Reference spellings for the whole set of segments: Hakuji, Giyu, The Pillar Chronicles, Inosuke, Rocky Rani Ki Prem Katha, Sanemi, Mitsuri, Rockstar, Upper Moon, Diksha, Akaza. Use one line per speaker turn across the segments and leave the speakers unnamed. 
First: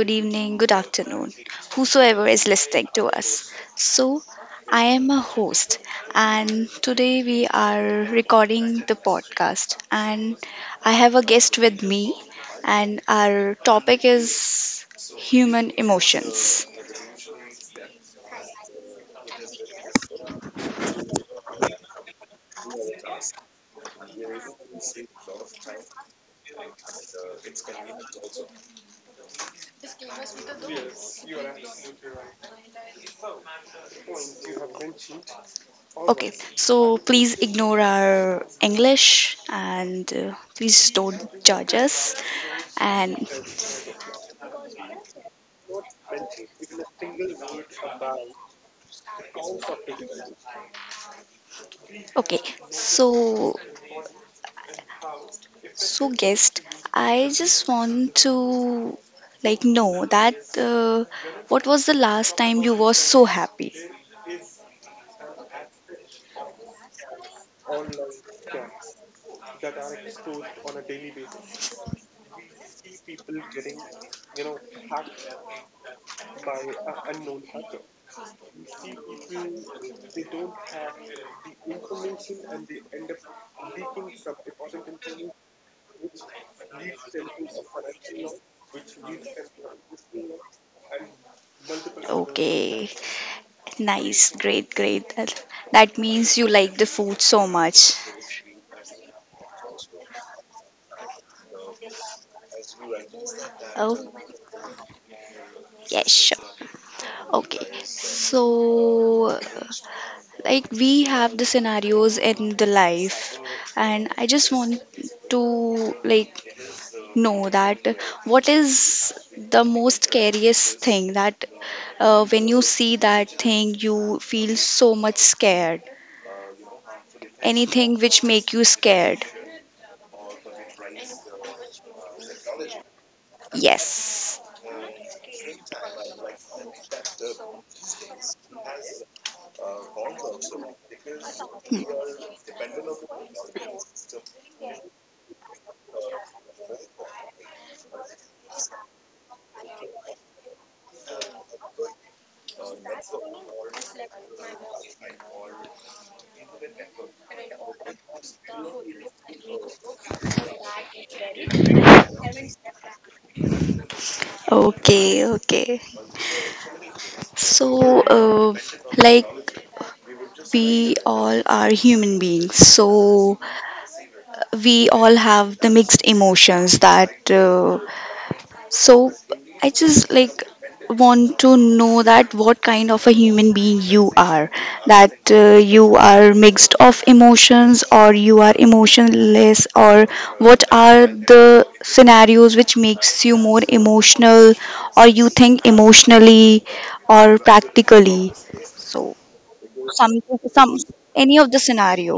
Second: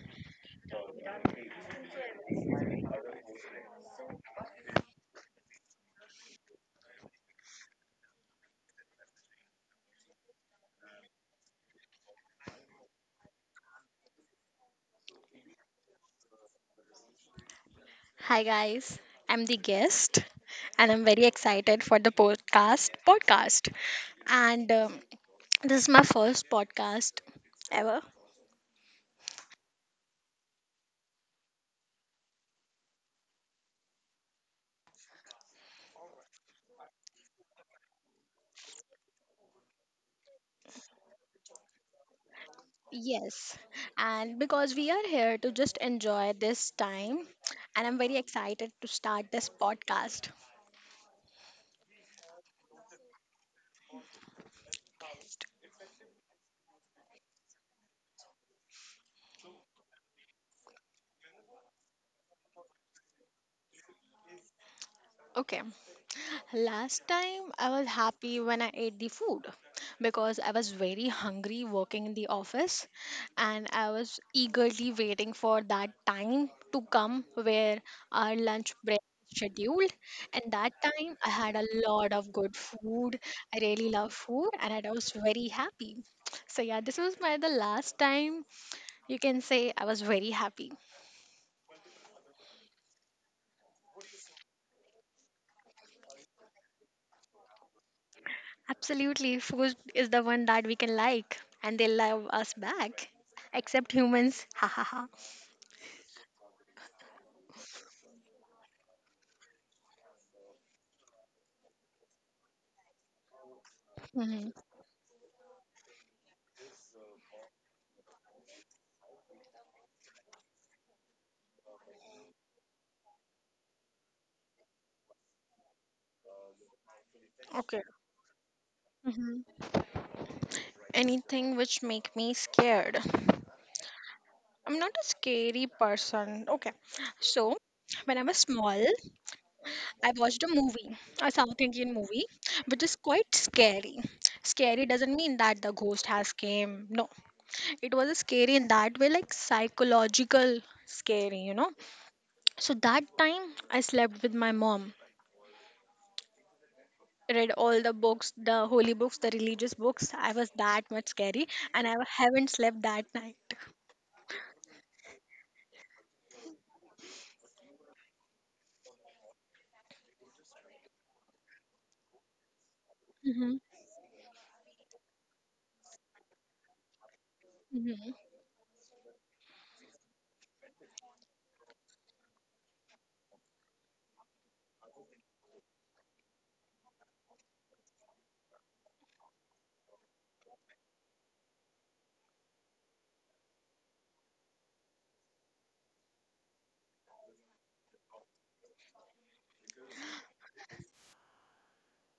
good evening, good afternoon, whosoever is listening to us. So, I am a host, and today we are recording the podcast. And I have a guest with me, and our topic is human emotions.
Hi guys, I'm the guest and I'm very excited for the podcast. And This is my first podcast ever.
Okay, so please ignore our English and please don't judge us. And
Yes. And because we are here to just enjoy this time and I'm very excited to start this podcast.
okay, so So, guest, I just want to like know that what was the last time you were so happy?
Okay. Last time I was happy when I ate the food because I was very hungry working in the office and I was eagerly waiting for that time to come where our lunch break is scheduled, and that time I had a lot of good food. I really love food and I was very happy. So yeah, this was my the last time you can say I was very happy.
Okay, nice, great, great. That means you like the food so much.
Absolutely, food is the one that we can like, and they love us back, except
Oh,
humans. Ha ha ha.
yes, sure. Okay, so like we have the scenarios in the life, and I just
Hmm.
want to like. No, that, what is the most scariest thing that when you see that thing, you feel so much scared?
Okay.
Anything which make you scared.
Mhm. Anything which make me scared.
Yes.
I'm not a scary person. Okay. So when I was small, I watched a movie, a South Indian movie, which is quite scary. Scary doesn't mean that the ghost has came. No. It was a scary in that way, like psychological scary, you know. So that time I slept with my mom. Read all the books, the holy books, the religious books. I was that much scary and I haven't slept that night.
Okay, okay. So, like we all are human beings, so
Hmm.
we all have the mixed emotions that uh,
Hmm.
So I just like want to know that what kind of a human being you are, that you are mixed of emotions or you are emotionless, or what are the scenarios which makes you more emotional or you think emotionally or practically. So some some any of the scenario.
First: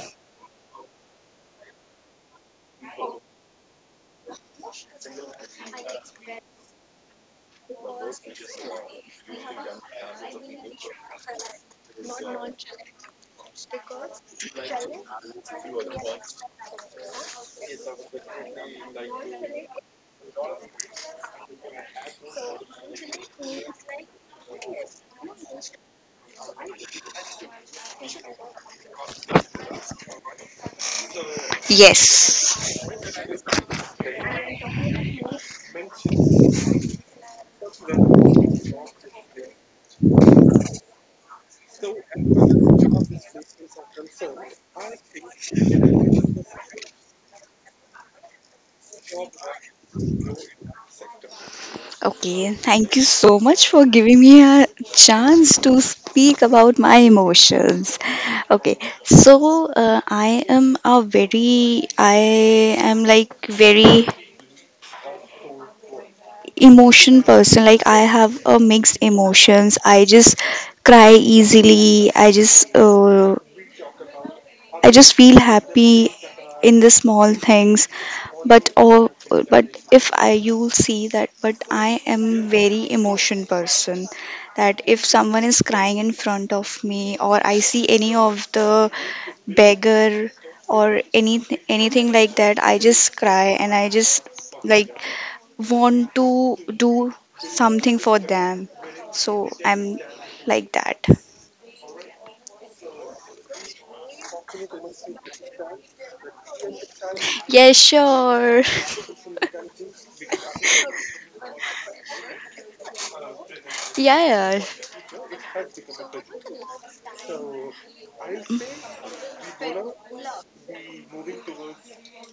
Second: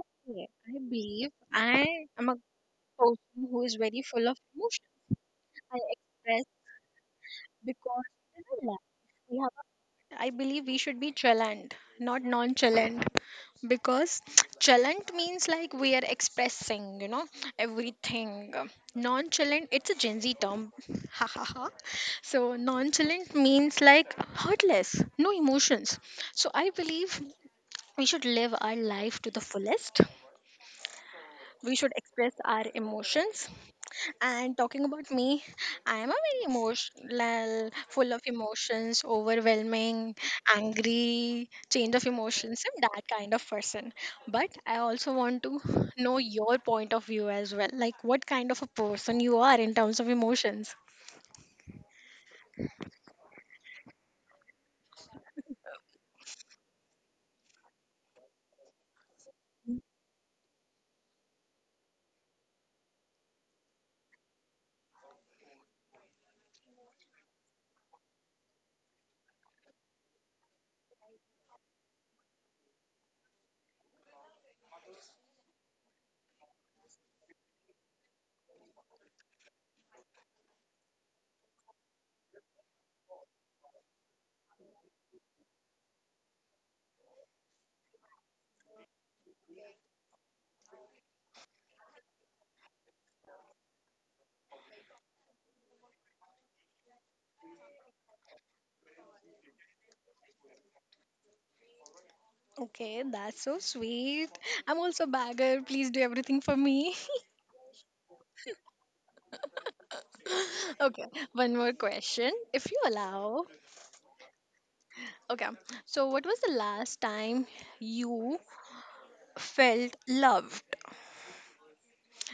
Okay, I believe I am a person who is very full of emotion. I express because I relax. I believe we should be chalant, not nonchalant, because chalant means like we are expressing, you know, everything. Nonchalant, it's a Gen Z term. Ha ha ha. So nonchalant means like heartless, no emotions. So I believe we should live our life to the fullest. We should express
Yes.
our emotions, and talking about me, I am a very emotional, full of emotions, overwhelming, angry, change of emotions. I'm that kind of person. But I also want to know your point of view as well. Like, what kind of a person you are in terms of emotions.
Okay, thank you so much for giving me a chance to speak about my emotions. Okay, so I am a very, I am like very emotion person. Like I have a mixed emotions. I just cry easily. I just feel happy in the small things. But all, but if I, you'll see that, but I am very emotion person. That if someone is crying in front of me, or I see any of the beggar or anything like that, I just cry and I just like want to do something for them. So I'm like that.
Okay, that's so sweet. I'm also a bagger. Please do everything for me.
Yeah, sure.
Okay, one more question, if you allow.
Yeah, yeah.
Okay, so what was the last time you felt love?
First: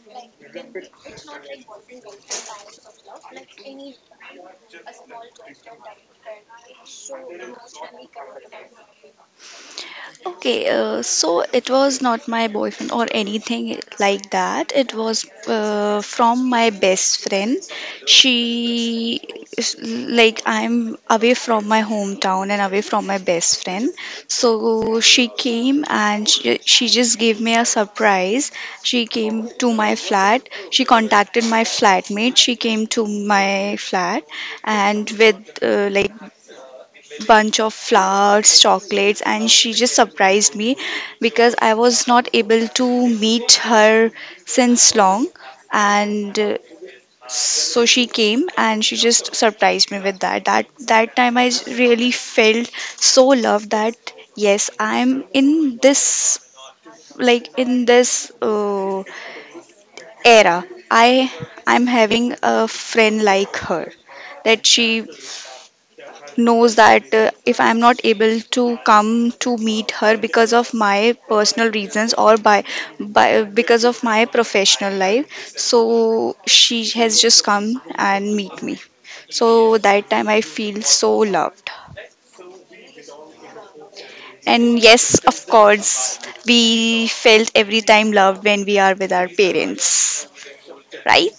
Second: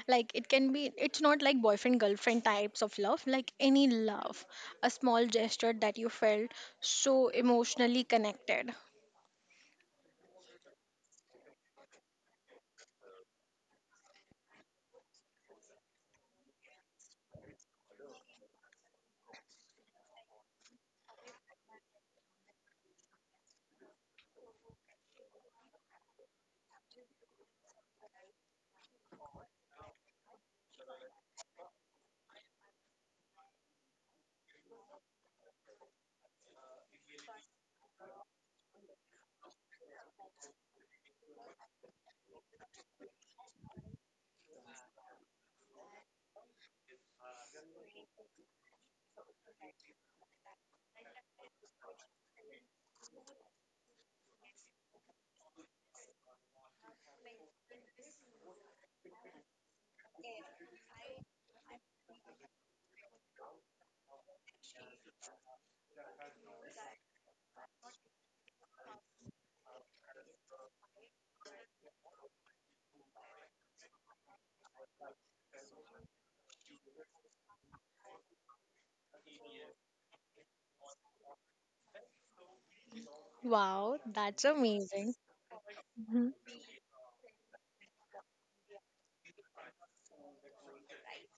Like, it can be, it's not like boyfriend girlfriend types of love, like any love, a small gesture that you felt so emotionally connected.
Okay, so it was not my boyfriend or anything like that. It was from my best friend. She, like, I'm away from my hometown and away from my best friend. So she came and she just gave me a surprise. She came to my flat. She contacted my flatmate. She came to my flat and with, like, bunch of flowers, chocolates, and she just surprised me because I was not able to meet her since long. And so she came and she just surprised me with that. That time I really felt so loved, that yes, I'm in this, like in this era. I'm having a friend like her, that she knows that if I'm not able to come to meet her because of my personal reasons or by because of my professional life, so she has just come and meet me. So that time I feel so loved.
Wow, that's
And
amazing.
yes, of course, we felt every time loved when we are with our parents, right?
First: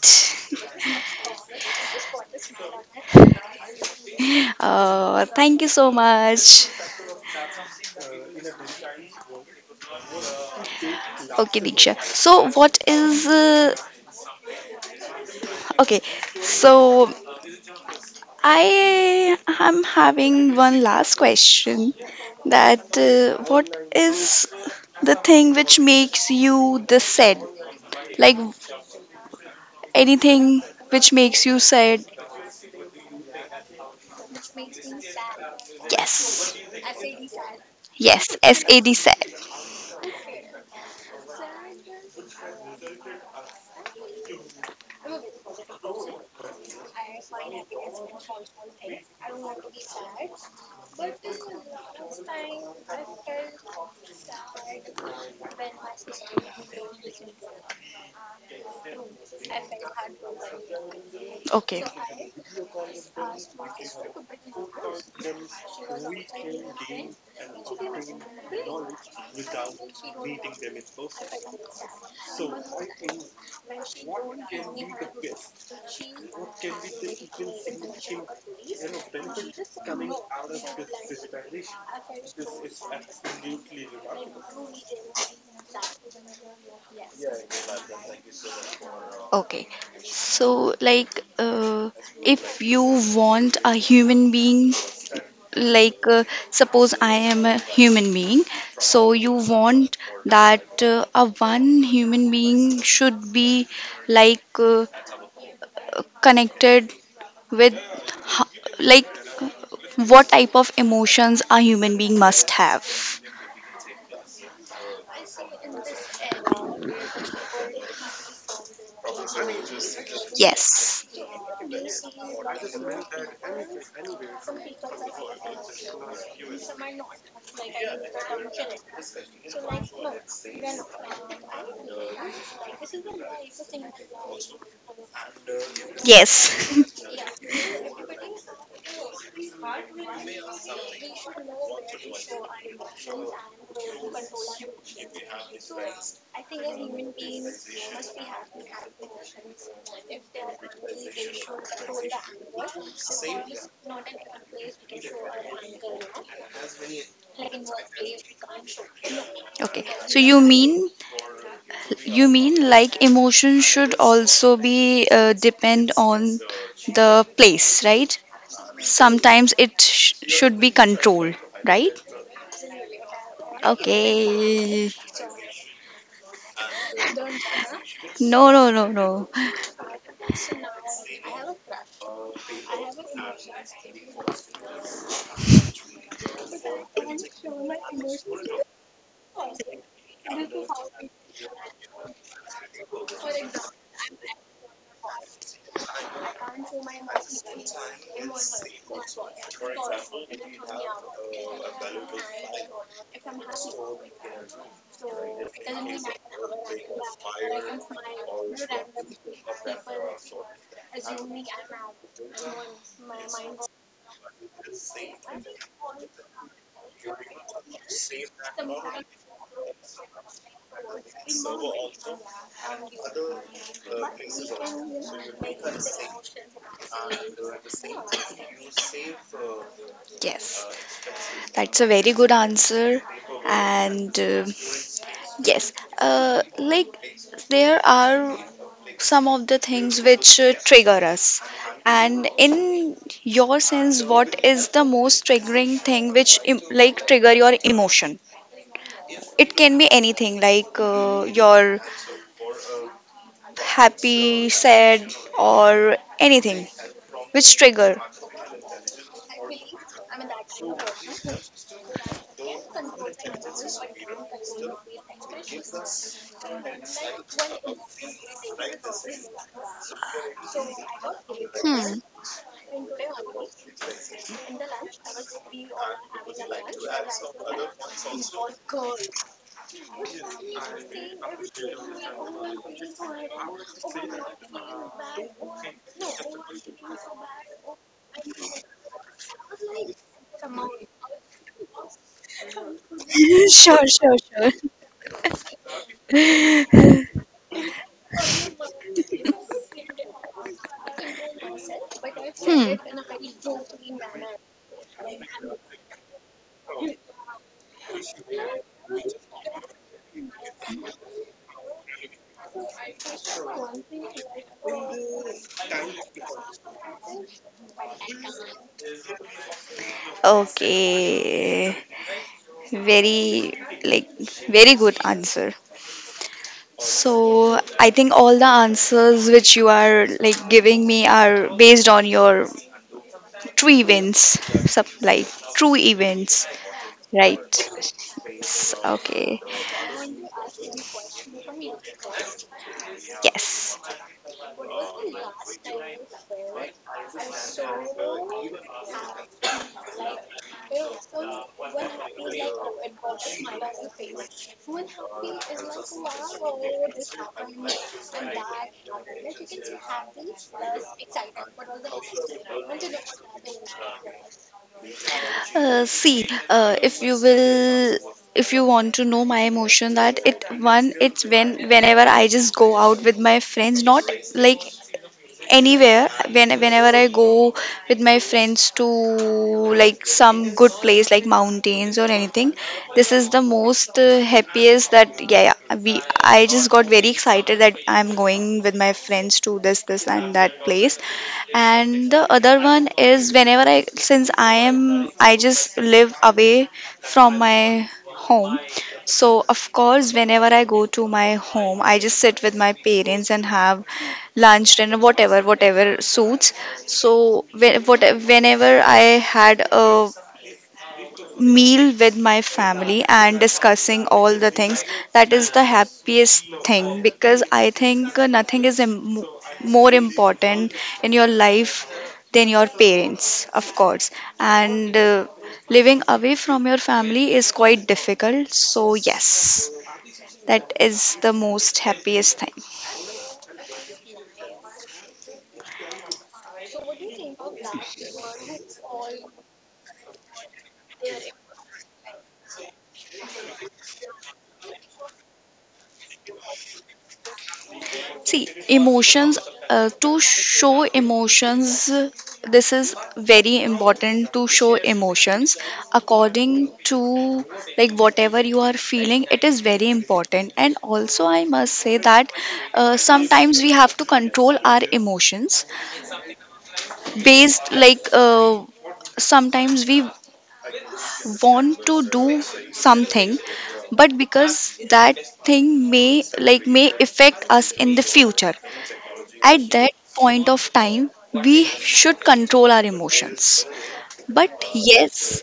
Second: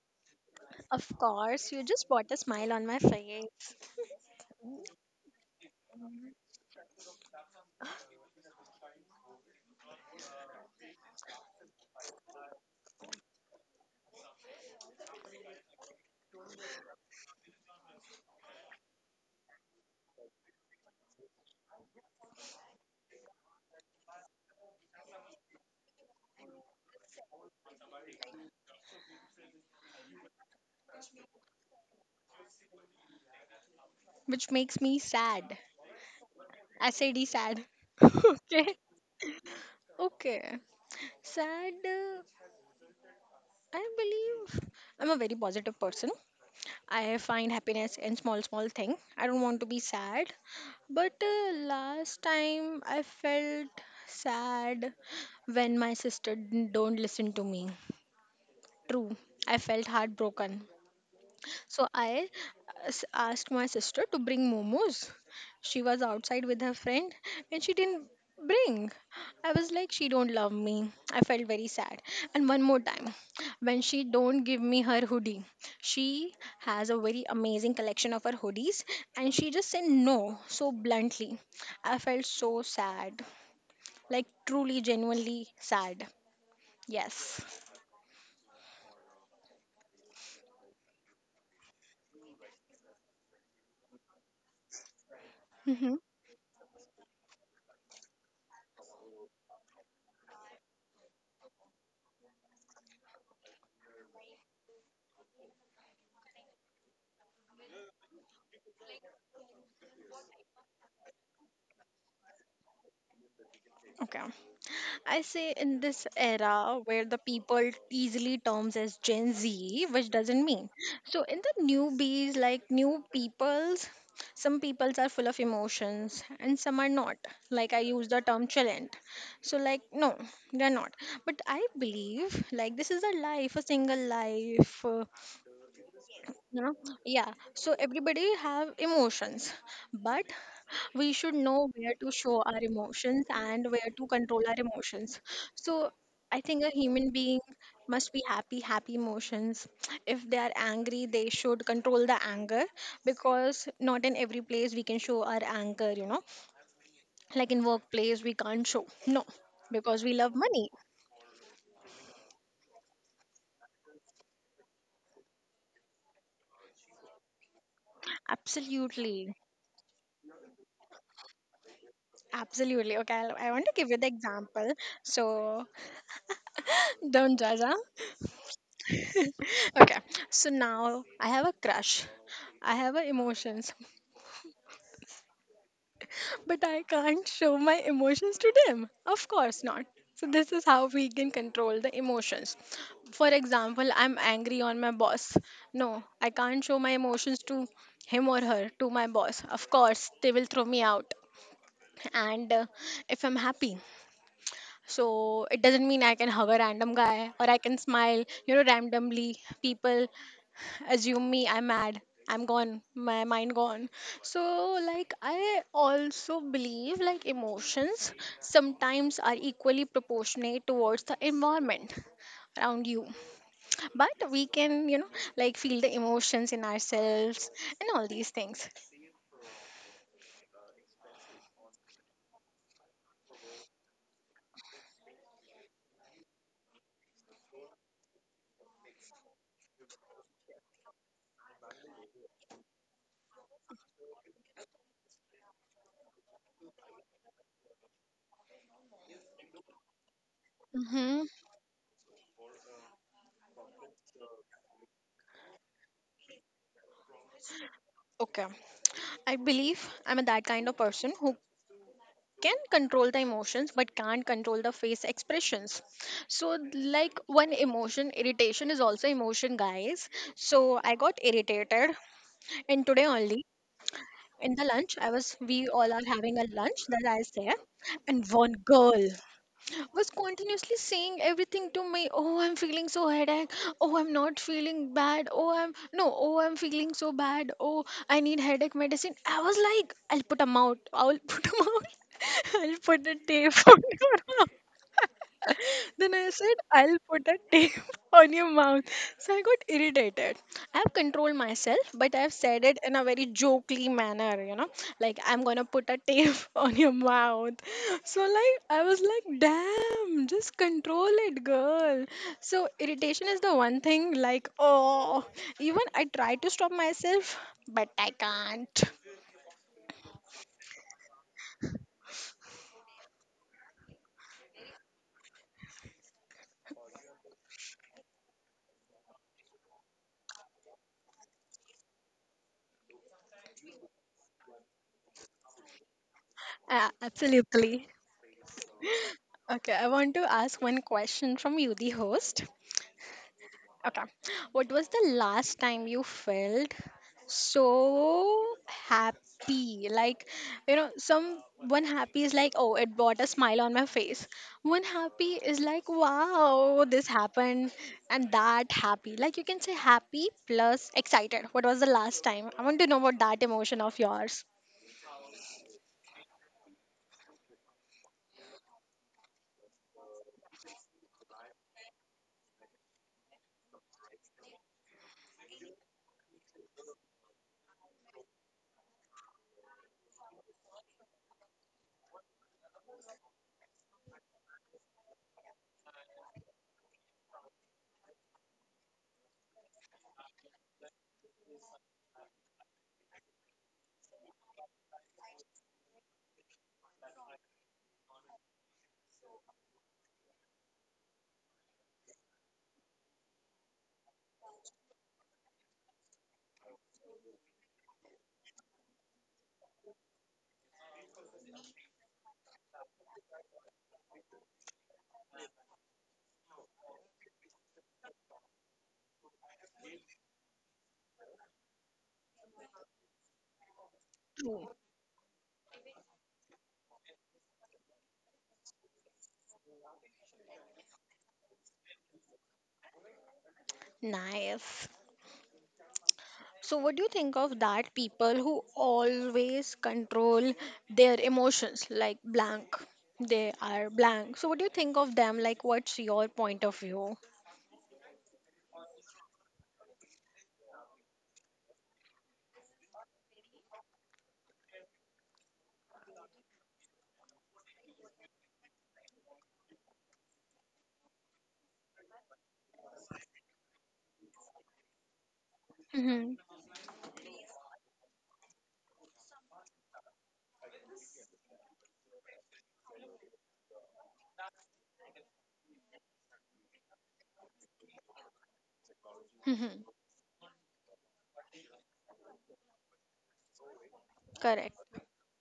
Of course, you just brought a smile on my face.
thank you so much. Okay, Diksha. So, what is. Okay, so I am having one last question that what is the thing which makes you the sad? Like anything which makes you sad?
Which makes me sad.
Yes.
I said he sad.
Yes,
Okay.
SAD sad.
Okay, sad. I believe I'm a very positive person. I find happiness in small, small thing. I don't want to be sad. But last time I felt sad when my sister don't listen to me. True, I felt heartbroken.
Okay.
So I asked my sister to bring momos. She was outside with her friend and she didn't bring. I was like, she don't love me. I felt very sad. And one more time, when she don't give me her hoodie, she has a very amazing collection of her hoodies and she just said no so bluntly. I felt so sad, like truly, genuinely sad. Yes.
Okay. So like if you want a human being,
Mm.
like suppose I am a human being, so you want that a one human being should be like connected with ho- like what type of emotions a human being must have.
Okay. I say in this era where the people easily terms as Gen Z, which doesn't mean.
Yes.
So in the newbies, like new peoples, some peoples are full of emotions and some are not. Like I use the term challenge. So like no, they're not. But I believe like this is a life, a single life. You know.
Yes.
Yeah, so everybody have emotions, but we should know where to show our emotions and where to control our emotions. So I think a human being must be happy emotions. If they are angry, they should control the anger, because not in every place we can show our anger, you know, like in workplace we can't show, no.
Okay,
Because we
so
love
you
money.
mean you mean like emotion should also be depend on the place, right?
Absolutely.
Sometimes it should be controlled, right?
Absolutely. Okay, I want to give you the example.
Okay.
So, don't judge, huh?
No, no, no, no.
Okay, so now I have a crush. I have a emotions, but I can't show my emotions to them. Of course not. So this is how we can control the emotions. For example, I'm angry on my boss. No, I can't show my emotions to him or her to my boss. Of course, they will throw me out. And if I'm happy, so it doesn't mean I can hug a random guy or I can smile, you know, randomly. People assume me I'm mad, I'm gone, my mind gone. So like I also believe like emotions sometimes are equally proportionate towards the environment around you, but we can, you know, like feel the emotions in ourselves and all these things.
Yes, that's a very good answer. And yes, like there are some of the things which trigger us. And in your sense, what is the most triggering thing which like trigger your emotion? It can be anything like
Mm-hmm.
your happy, sad, or anything. Which trigger?
Okay, I believe I'm that kind of person who can control the emotions but can't control the face expressions. So like one emotion, irritation is also emotion guys. So I got irritated,
Hmm.
and today only in the lunch I was we all are having a lunch that I was there, and one girl was continuously saying everything to me. Oh, I'm feeling so headache. Oh, I'm not feeling bad. Oh, I'm no. Oh, I'm feeling so bad. Oh, I need headache medicine. I was like, I'll put 'em out. I'll put 'em out. I'll put a tape on
Sure,
your
sure,
mouth. Then I said,
sure.
I'll put a tape on your mouth. So I got irritated. I've controlled myself, but I've said
Hmm.
it in a very jokely manner, you know, like I'm gonna put a tape on your mouth. So, like, I was like, damn, just control it, girl. So, irritation is the one thing, like, oh, even I try to stop myself, but I can't.
Okay. Very, like, very good answer. So, I think all the answers which you are like giving me are based on your true events, some, like true events, right?
Absolutely.
Okay.
Okay, I want to ask one question from you, the host.
Yes.
Okay. What was the last time you felt so happy? Like, you know, some one happy is like, oh, it brought a smile on my face. One happy is like, wow, this happened and that happy. Like you can say happy plus excited. What was the last time? I want to know about that emotion of yours.
See, if you will, if you want to know my emotion, that it one, it's when whenever I just go out with my friends, not like anywhere. When whenever I go with my friends to like some good place like mountains or anything, this is the most happiest, that yeah, yeah, we, I just got very excited that I'm going with my friends to this and that place. And the other one is whenever I, since I am, I just live away from my home. So of course whenever I go to my home, I just sit with my parents and have lunch, dinner, whatever suits. So what, whenever I had a meal with my family and discussing all the things, that is the happiest thing, because I think nothing is more important in your life than your parents, of course.
True.
And living away from your family is quite difficult. So yes, that is the most happiest thing.
Nice. So, what do you think of that people who always control their emotions like blank? They are blank. So, what do you think of them? Like, what's your point of view?
See, emotions, to show emotions, this is very important to show emotions according to like whatever you are feeling, it is very important. And also, I must say that sometimes we have to control our emotions
Mm-hmm.
based, like sometimes we want to do something, but because that thing may affect us in the future, at
Mm-hmm.
that point of time, we should control our emotions. But
Correct.
yes,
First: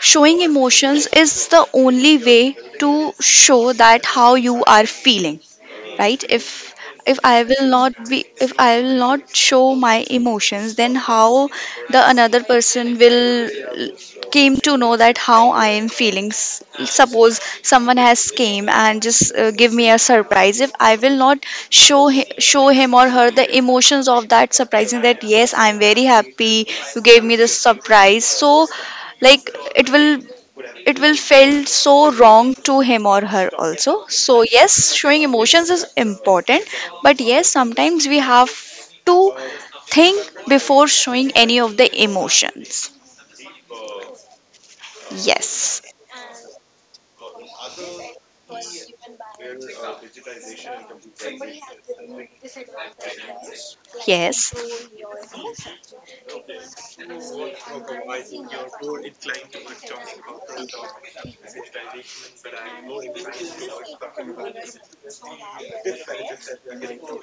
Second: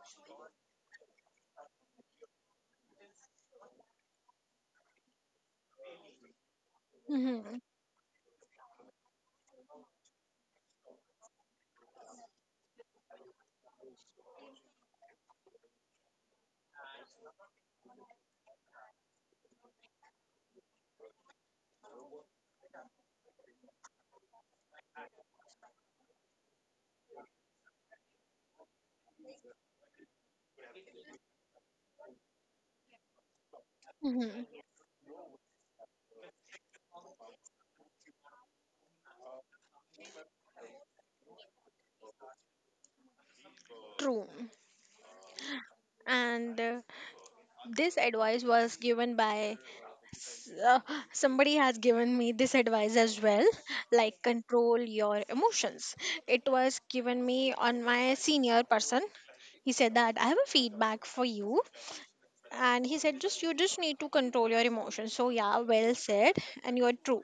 showing emotions is the only way to show that how you are feeling, right? If I
Mm-hmm.
will not be, if I will not show my emotions, then how the another person will came to know that how I am feeling? Suppose someone has came and just give me a surprise. If I will not show him or her the emotions of that surprising, that yes, I am very happy, you gave me this surprise, so like it will it will feel so wrong to him or her also. So
Mm-hmm.
yes, showing emotions is important, but yes, sometimes we have to think before showing any of the emotions.
True.
Yes,
And this advice was given by s- uh, somebody has given me this advice as well, like
yes,
control your emotions. It was given me on my senior person. He said that I have a feedback for you, and he said, just you just need to control your emotions, so yeah, well said, and you're true.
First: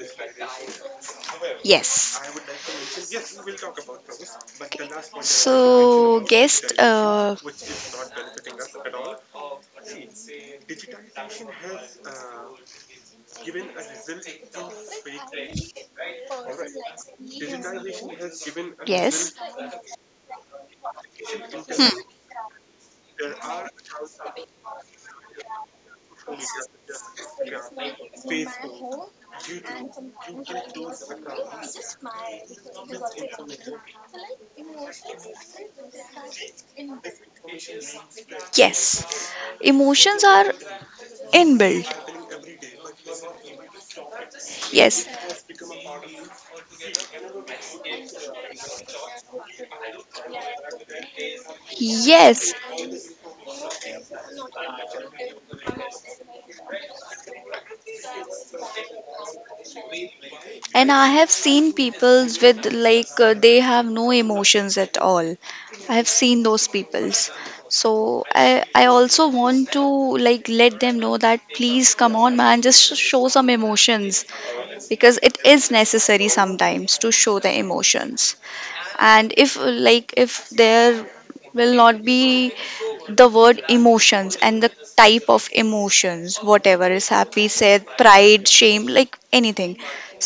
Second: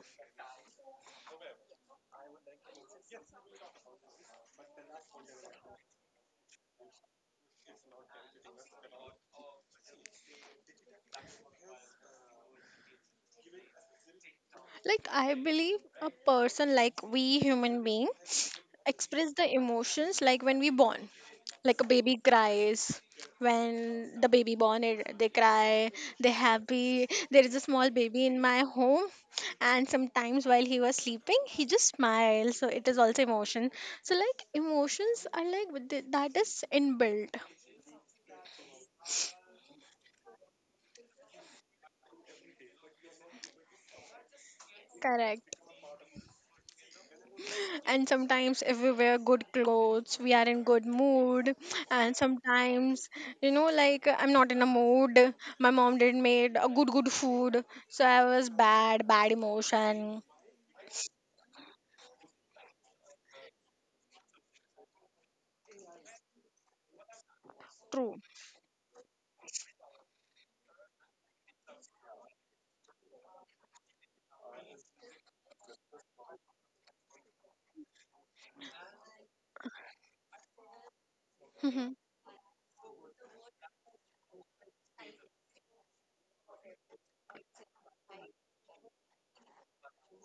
yes. Okay. So guest,
Like I believe a person, like we human being,
yes,
express the emotions like when we born, like a baby cries. When the baby born it, they cry. They happy. There is a small baby in my home, and sometimes while he was sleeping he just smiles, so it is also emotion. So like emotions are like that is inbuilt.
yes. Emotions are inbuilt. Yes,
Correct. And sometimes if we wear good clothes we are in good mood, and
yes.
sometimes, you know, like I'm not in a mood, my mom did made a good good food, so I was bad bad emotion.
And I have seen peoples with like they have no emotions at all. I have seen those peoples.
True.
So I I also want to like let them know that please come on, man, just show some emotions, because it is necessary sometimes to show the emotions. And if, like, if there will
Mm-hmm.
not be the word emotions and the type of emotions, whatever is happy, sad, pride, shame, like anything,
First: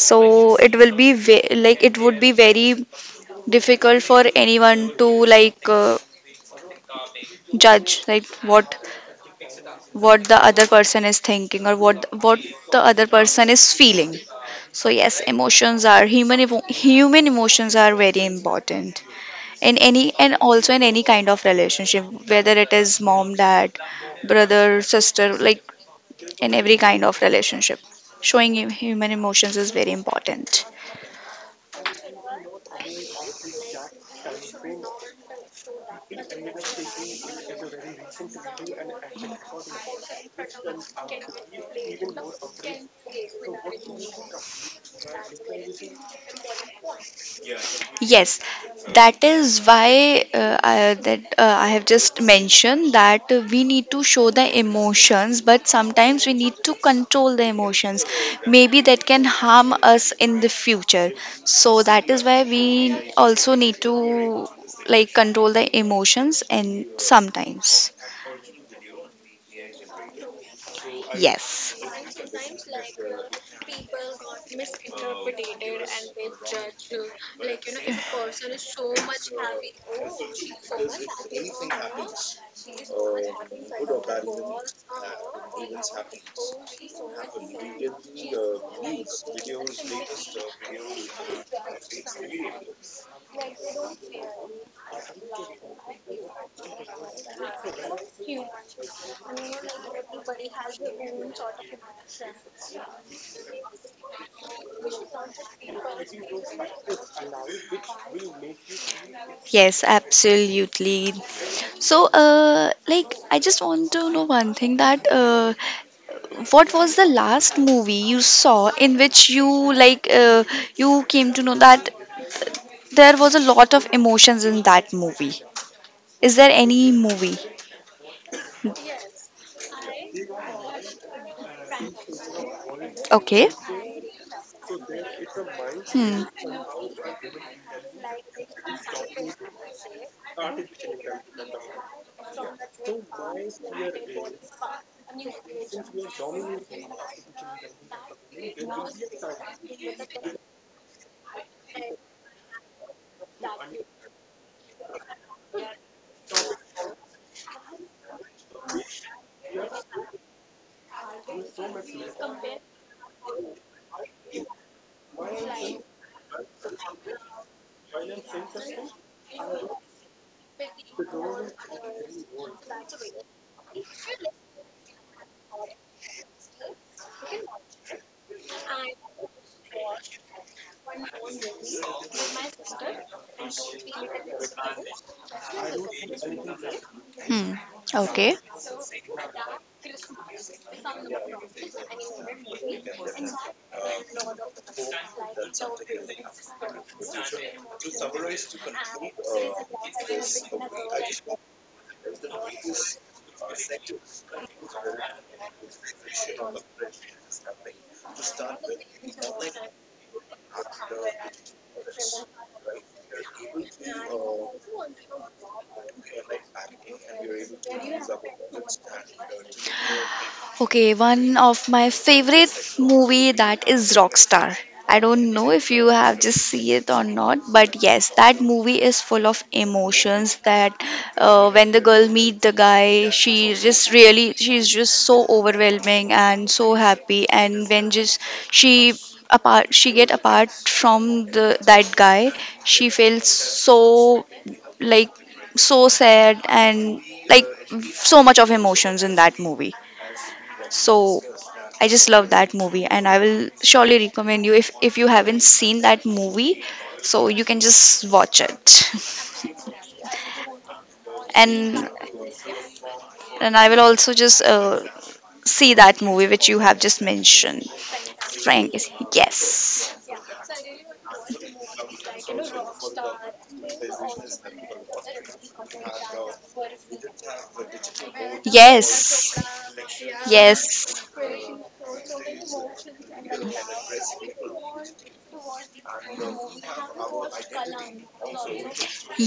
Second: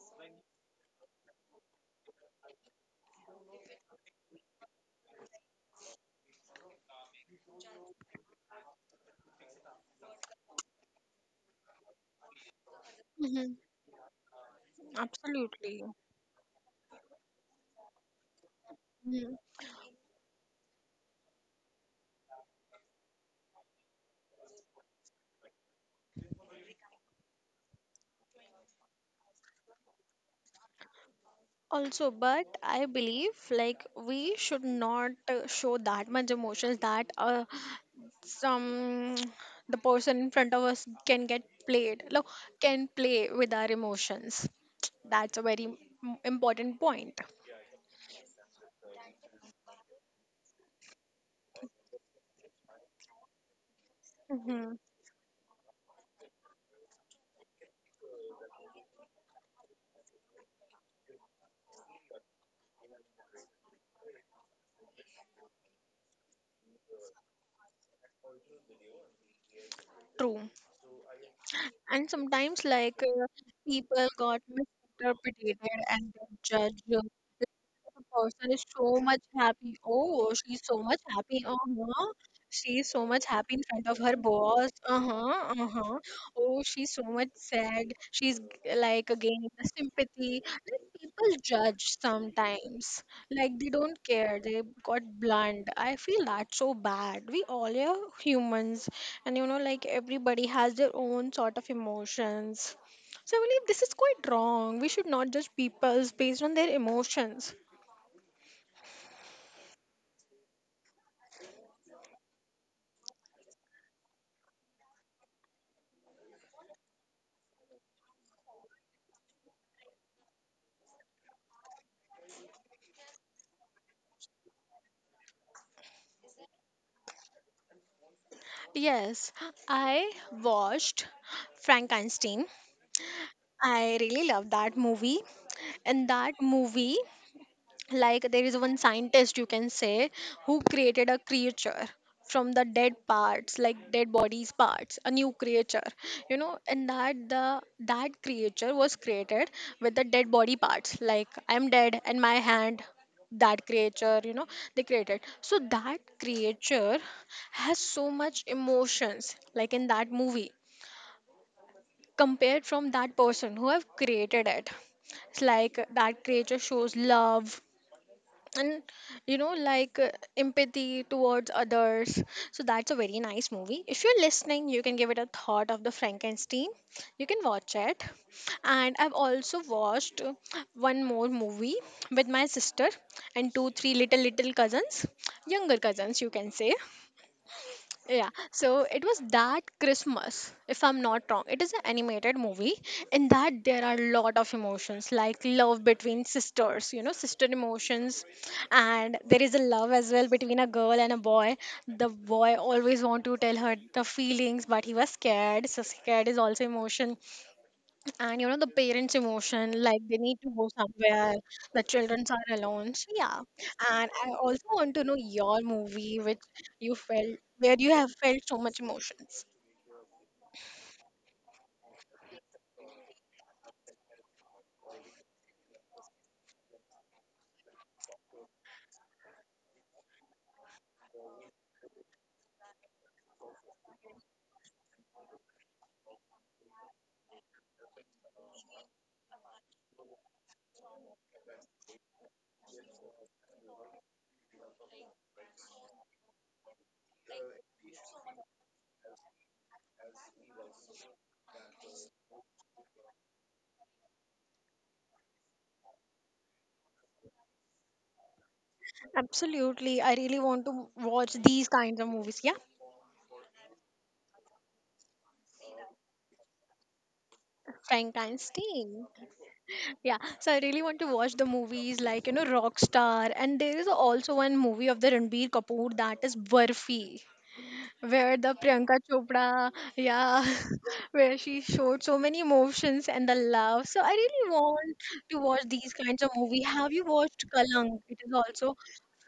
so it will be like it would be very difficult for anyone to like judge like what the other person is thinking or what the other person
Mm-hmm.
is feeling. So yes, emotions are human human emotions are very important
Absolutely.
in any, and also in any kind of relationship, whether it is mom, dad, brother, sister, like in every kind of relationship, showing human emotions is very important.
Also, but I believe like we should not show that much emotions that some the person in front of us can get played, like can play with our emotions. That's a very important point.
Yes, that is why I have just mentioned that we need to show the
Hmm.
emotions, but sometimes we need to control the emotions. Maybe that can harm us in the future. So that is why we also need to like control the emotions, and sometimes.
True.
Yes.
And sometimes like people got misinterpreted and they judge, the person is so much happy, oh she's so much happy, uh-huh, she's so much happy in front of her boss, uh-huh, uh-huh. Oh, she's so much sad. Like again the sympathy. Like people judge sometimes. Like they don't care. They got blunt. I feel that's so bad. We all are humans, and you know, like everybody has their own sort of emotions. So I believe this is quite wrong. We should not judge people based on their emotions.
Yes, absolutely. So, like, I just want to know one thing that what was the last movie you saw in which you like you came to know that there was a lot of emotions in that movie? Is there any movie?
Yes, I watched Frankenstein.
Okay.
I really love that movie. In
Hmm.
that movie, like there is one scientist you can say, who created a creature from the dead parts, like dead bodies parts, a new creature, you know, and that creature was created with the dead body parts, like I'm dead and my hand, that creature, you know, they created. So that creature has so much emotions, like in that movie, compared from that person who have created it. It's like that creature shows love and, you know, like empathy towards others. So that's a very nice movie. If you're listening, you can give it a thought of the Frankenstein. You can watch it. And I've also watched one more movie with my sister and two three little little cousins, younger cousins, you can say.
Hmm.
Yeah,
Okay.
so it was that Christmas, if I'm not wrong. It is an animated movie. In that, there are a lot of emotions like love between sisters, you know, sister emotions. And there is a love as well between a girl and a boy. The boy always want to tell her the feelings, but he was scared. So, scared is also emotion, and you know the parents emotion, like they need to go somewhere, the children are alone, so yeah. And I also want to know your movie which you felt, where you have felt so much emotions.
Okay, one of my favorite movie, that is Rockstar. I don't know if you have just see it or not, but yes, that movie is full of emotions. That when the girl meet the guy, she's just so overwhelming and so happy. And when just she she get apart from the that guy, she feels so, like, so sad and like so much of emotions in that movie. So I just love that movie and I will surely recommend you, if you haven't seen that movie, so you can just watch it.
Absolutely, I really want to watch these
And
kinds of movies, yeah.
and I will also just see that movie which you have just mentioned. Frank is,
Frankenstein.
yes.
Yeah, so I really want to watch the movies like, you know, Rockstar, and there is also one movie of the Ranbir Kapoor, that is Barfi, where the Priyanka
Yes.
Chopra, yeah,
Yes.
where she showed so many emotions and the love. So I really want to watch these kinds of movie. Have you watched Kalang? It is also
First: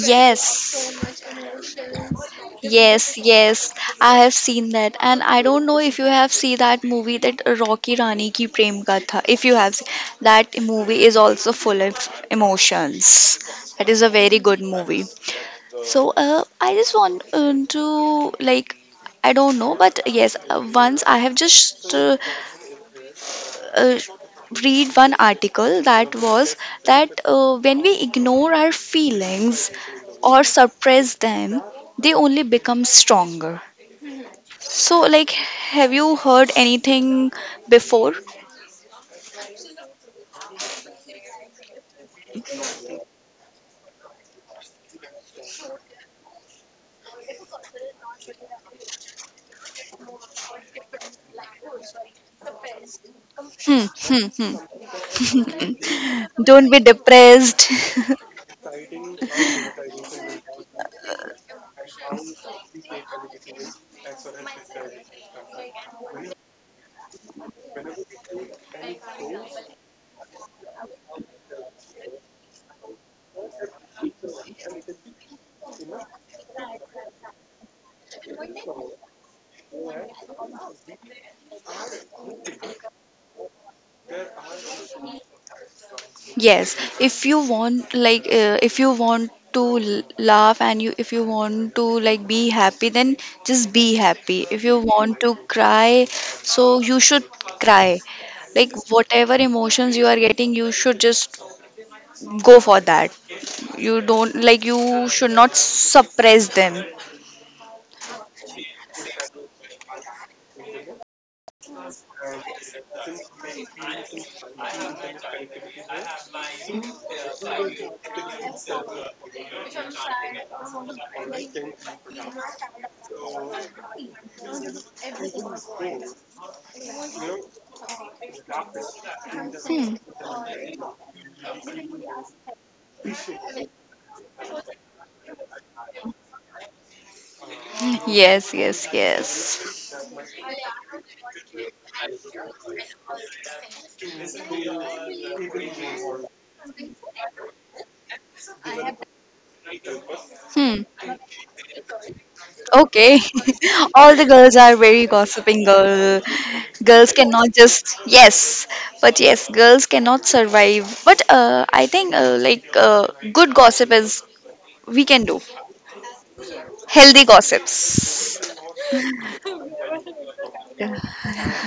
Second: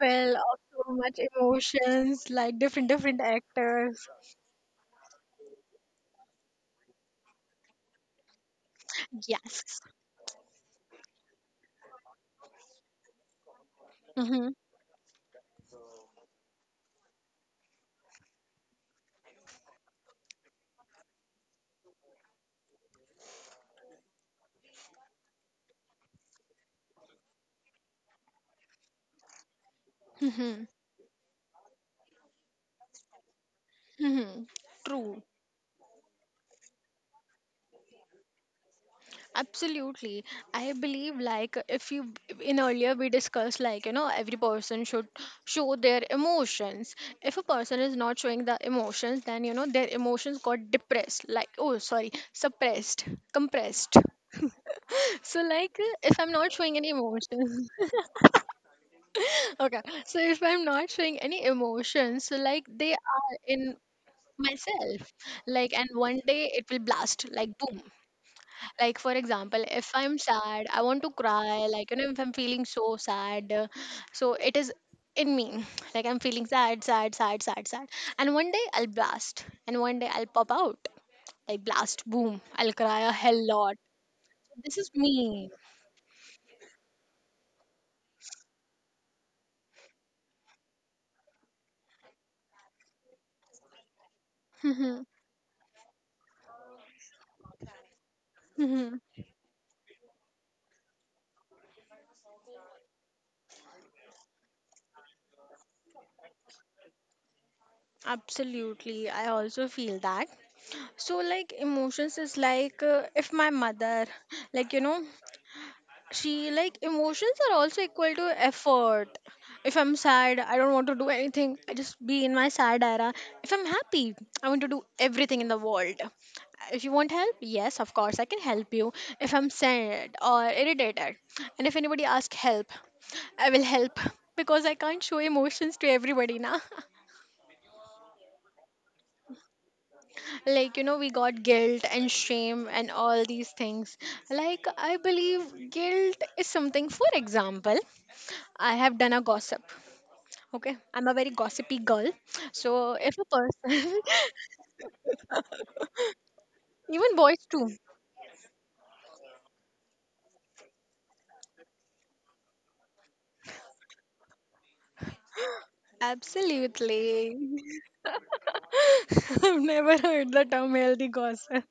full of so much emotions, like different
Yes,
different
yes,
actors.
I have seen that, and I don't know if you have seen that movie, that Rocky Rani Ki Prem Katha. If you have
Yes.
seen, that movie is also full of emotions. That is a very
Mm-hmm.
good movie. So, I just want to like, I don't know, but yes, once I have just uh, read one article that was that when we ignore our feelings or
Mm-hmm.
suppress them, they only become stronger.
Mm-hmm.
So, like, have you heard anything before?
Absolutely. I believe, like, if you, in earlier we discussed, like, you know, every person should show their emotions. If a person is not showing the emotions, then you know their emotions got depressed, like, oh sorry, suppressed,
Hmm,
compressed.
hmm, hmm.
So like, if I'm not
Don't
showing
be
any emotions.
depressed.
Okay, so if I'm not showing any emotions, so like they are in myself, like, and one day it will blast, like boom. Like for example, if I'm sad, I want to cry, like, you know, if I'm feeling so sad, so it is in me. Like, I'm feeling sad and one day I'll blast, and one day I'll pop out, like blast boom, I'll cry a hell lot. This is me.
Yes, if you want, like, if you want to laugh, and you, if you want to, like, be happy, then just be happy. If you
Mhm,
want to cry, so you should cry. Like,
mhm.
whatever emotions you are getting, you should just go for that. You don't, like, you should not suppress them.
Absolutely, I also feel that. So, like, emotions is like, if my mother, like, you know, she, like, emotions are also equal to effort. If I'm sad, I don't want to do anything, I just be in my sad era. If I'm happy, I want to do everything in the world. If you want help, yes of course I can help you. If I'm sad or irritated and if anybody asks help, I will help, because I can't show emotions to everybody now.
Yes, yes, yes.
Like, you know, we got guilt and shame and all these things. Like, I believe guilt is something, for example, I have done a gossip. Okay,
Hmm.
I'm a very gossipy girl. So if
Okay.
a person…
All the girls are very gossiping girl.
Even
Girls
boys
cannot
too.
just, yes, but yes, girls cannot survive. But I think like good gossip is we can do healthy
Absolutely.
gossips.
I've never heard the term
Yeah.
healthy gossip.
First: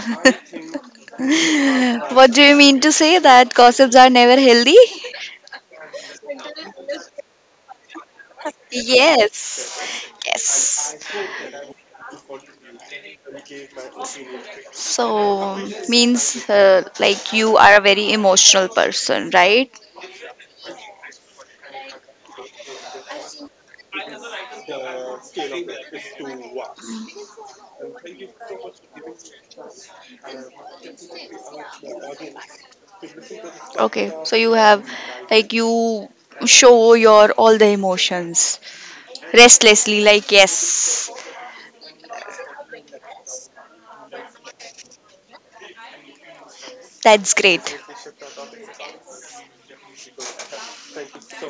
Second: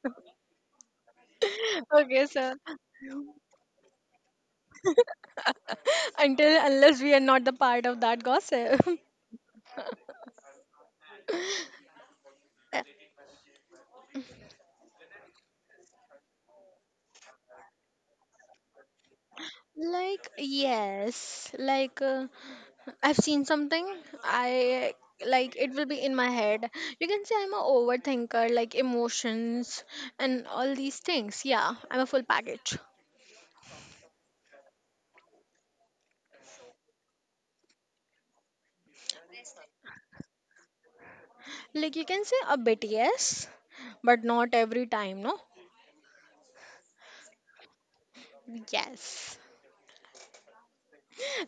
Okay
What do
sir.
you mean to say that gossips are never healthy?
Until unless we are not the part of that gossip.
Yes. Yes.
Uh,
So, means like you are a very emotional person, right?
like yes, like, I've seen something. I, like, it will be in my head. You can say I'm a overthinker, like emotions and all these things. Yeah, I'm a full package.
Okay, so you have, like, you show your all the emotions restlessly, like, yes,
Like you can say a bit, yes, but not every time, no?
that's great.
Yes.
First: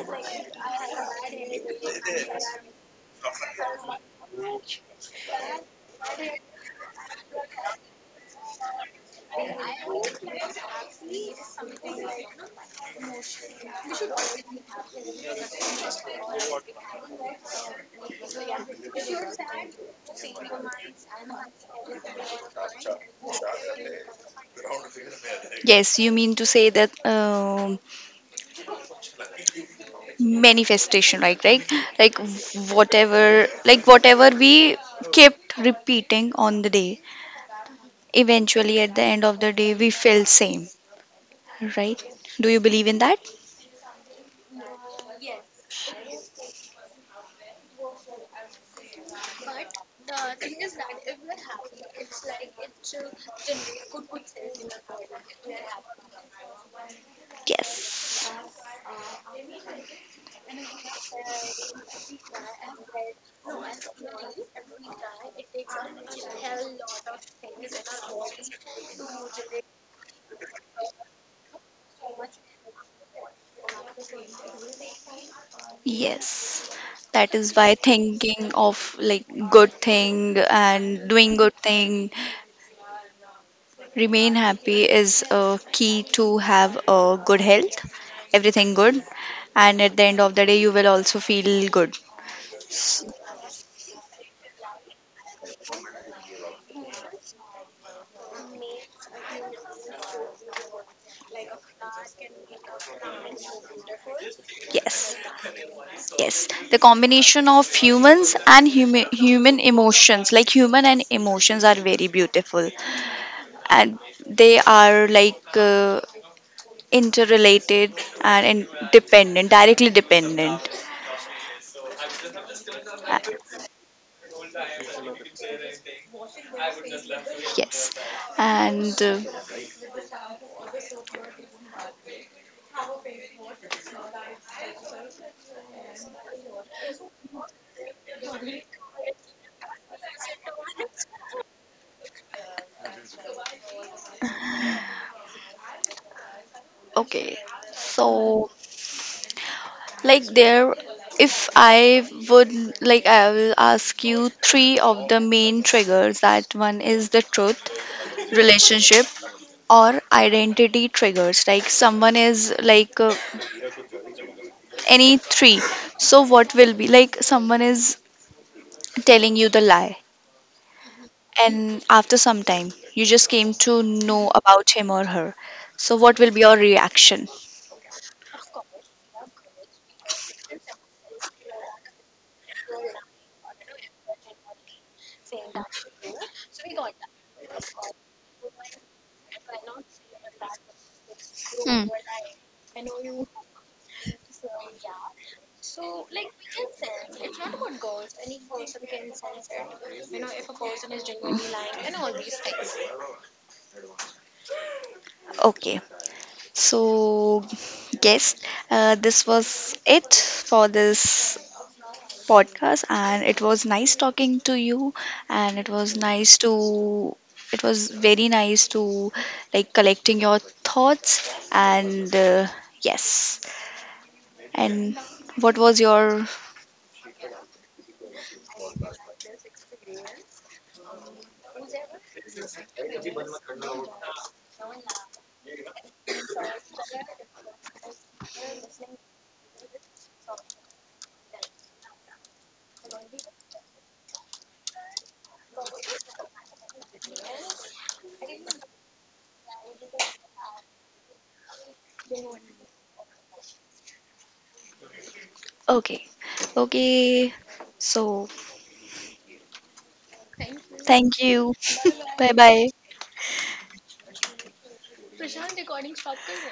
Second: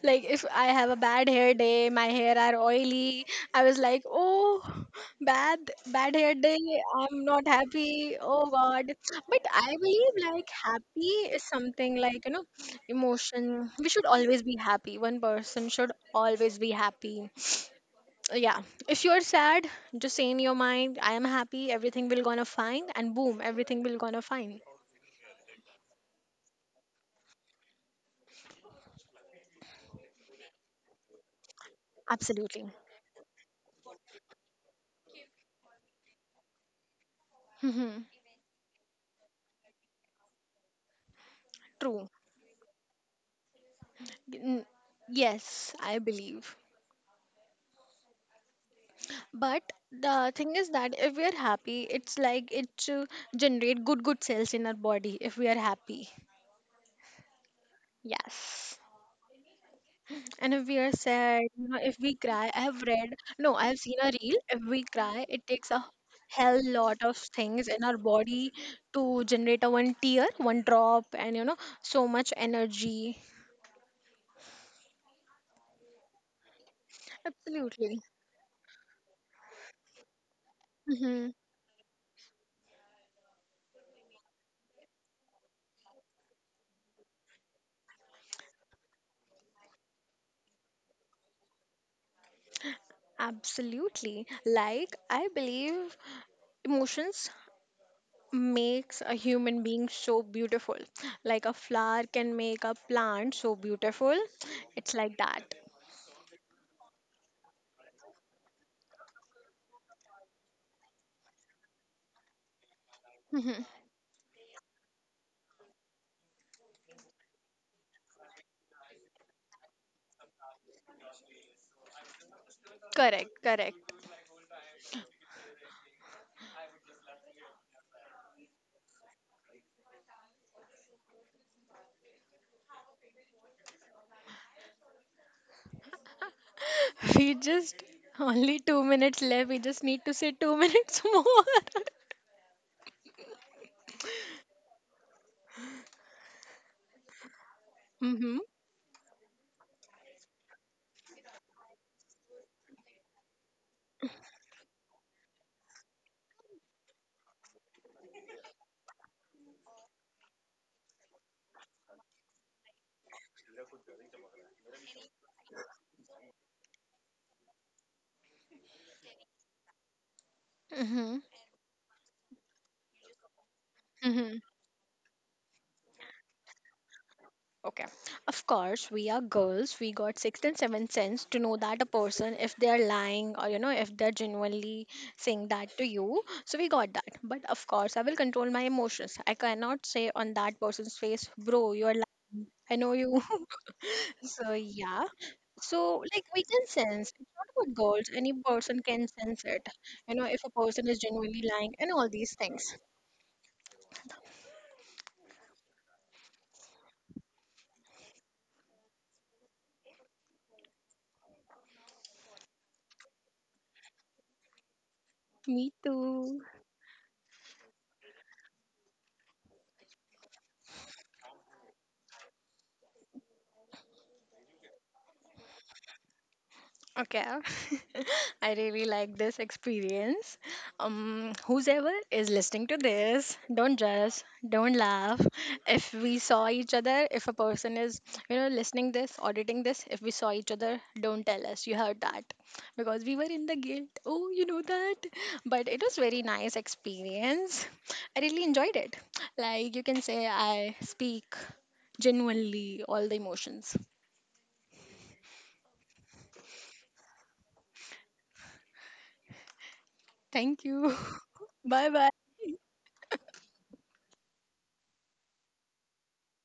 Like, if I have a bad hair day, my hair are oily, I was like, oh, bad bad hair day, I'm not happy, oh god. But I believe like happy is something, like, you know, emotion, we should always be happy, one person should always be happy. Yeah. If you're sad, just say in your mind, I am happy, everything will gonna fine, and boom, everything will gonna fine.
Yes, you mean to say that manifestation, right? Right? Like
Absolutely.
like whatever we kept repeating on the day, eventually at the end of the day we felt same, right?
True.
Do you believe in that?
N- yes, I believe. But the thing is that if we are happy, it's like it to generate good cells in our body, if we are happy.
Yes.
Yes. And if we are sad, you know, if we cry, I have read, no, I have seen a reel. If we cry, it takes a hell lot of things in our body to generate a one tear, one drop, and you know, so much energy.
Yes. That is why
Absolutely.
thinking of like good thing and
Hmm.
doing good thing. Remain happy is a key to have a good health, everything good, and at the end of the day, you will also feel good.
Absolutely. Like, I believe emotions makes a human being so beautiful. Like a flower can make a plant so beautiful. It's
Yes,
like that.
yes. The combination of humans and human emotions, like human and emotions, are very beautiful,
Mhm.
and they are like interrelated and dependent, directly dependent. Uh,
Correct, correct.
yes, and
We just only 2 minutes left. We just need to say 2 minutes more.
okay.
Mm-hmm.
So, like there, if I would like, I will ask you three of the main triggers. That one is the truth, relationship, or identity triggers. Like someone is like any three. So what will be like someone is telling you the lie,
Mm-hmm.
and after some time you just came to know about him or her? So what will be your reaction?
Okay. Of course, we are girls. We got sixth and seventh sense to know that a person, if they are lying or, you know, if they're genuinely saying that to you. So we got that. But of course, I will control my emotions. I cannot say on that person's face, bro,
Hmm.
you're lying. I know you. So yeah. So like we can sense. It's not about girls. Any person can sense it. You know, if a person is genuinely lying and all these things.
Okay. So, yes, this was it for this podcast, and it was nice talking to you, and it
Me
was nice
too.
to it was very nice to, like, collecting your thoughts and yes, and what was your.
Okay, I really like this experience. Whosoever is listening to this, don't judge, don't laugh. If we saw each other, if a person is, you know, listening this, auditing this, if we saw each other, don't tell us you heard that, because we were in the guilt. Oh, you know that, but it was very nice experience. I really enjoyed it. Like you can say, I speak genuinely all the emotions.
Okay, okay. So
Thank you.
thank you.
Bye bye.
Bye bye.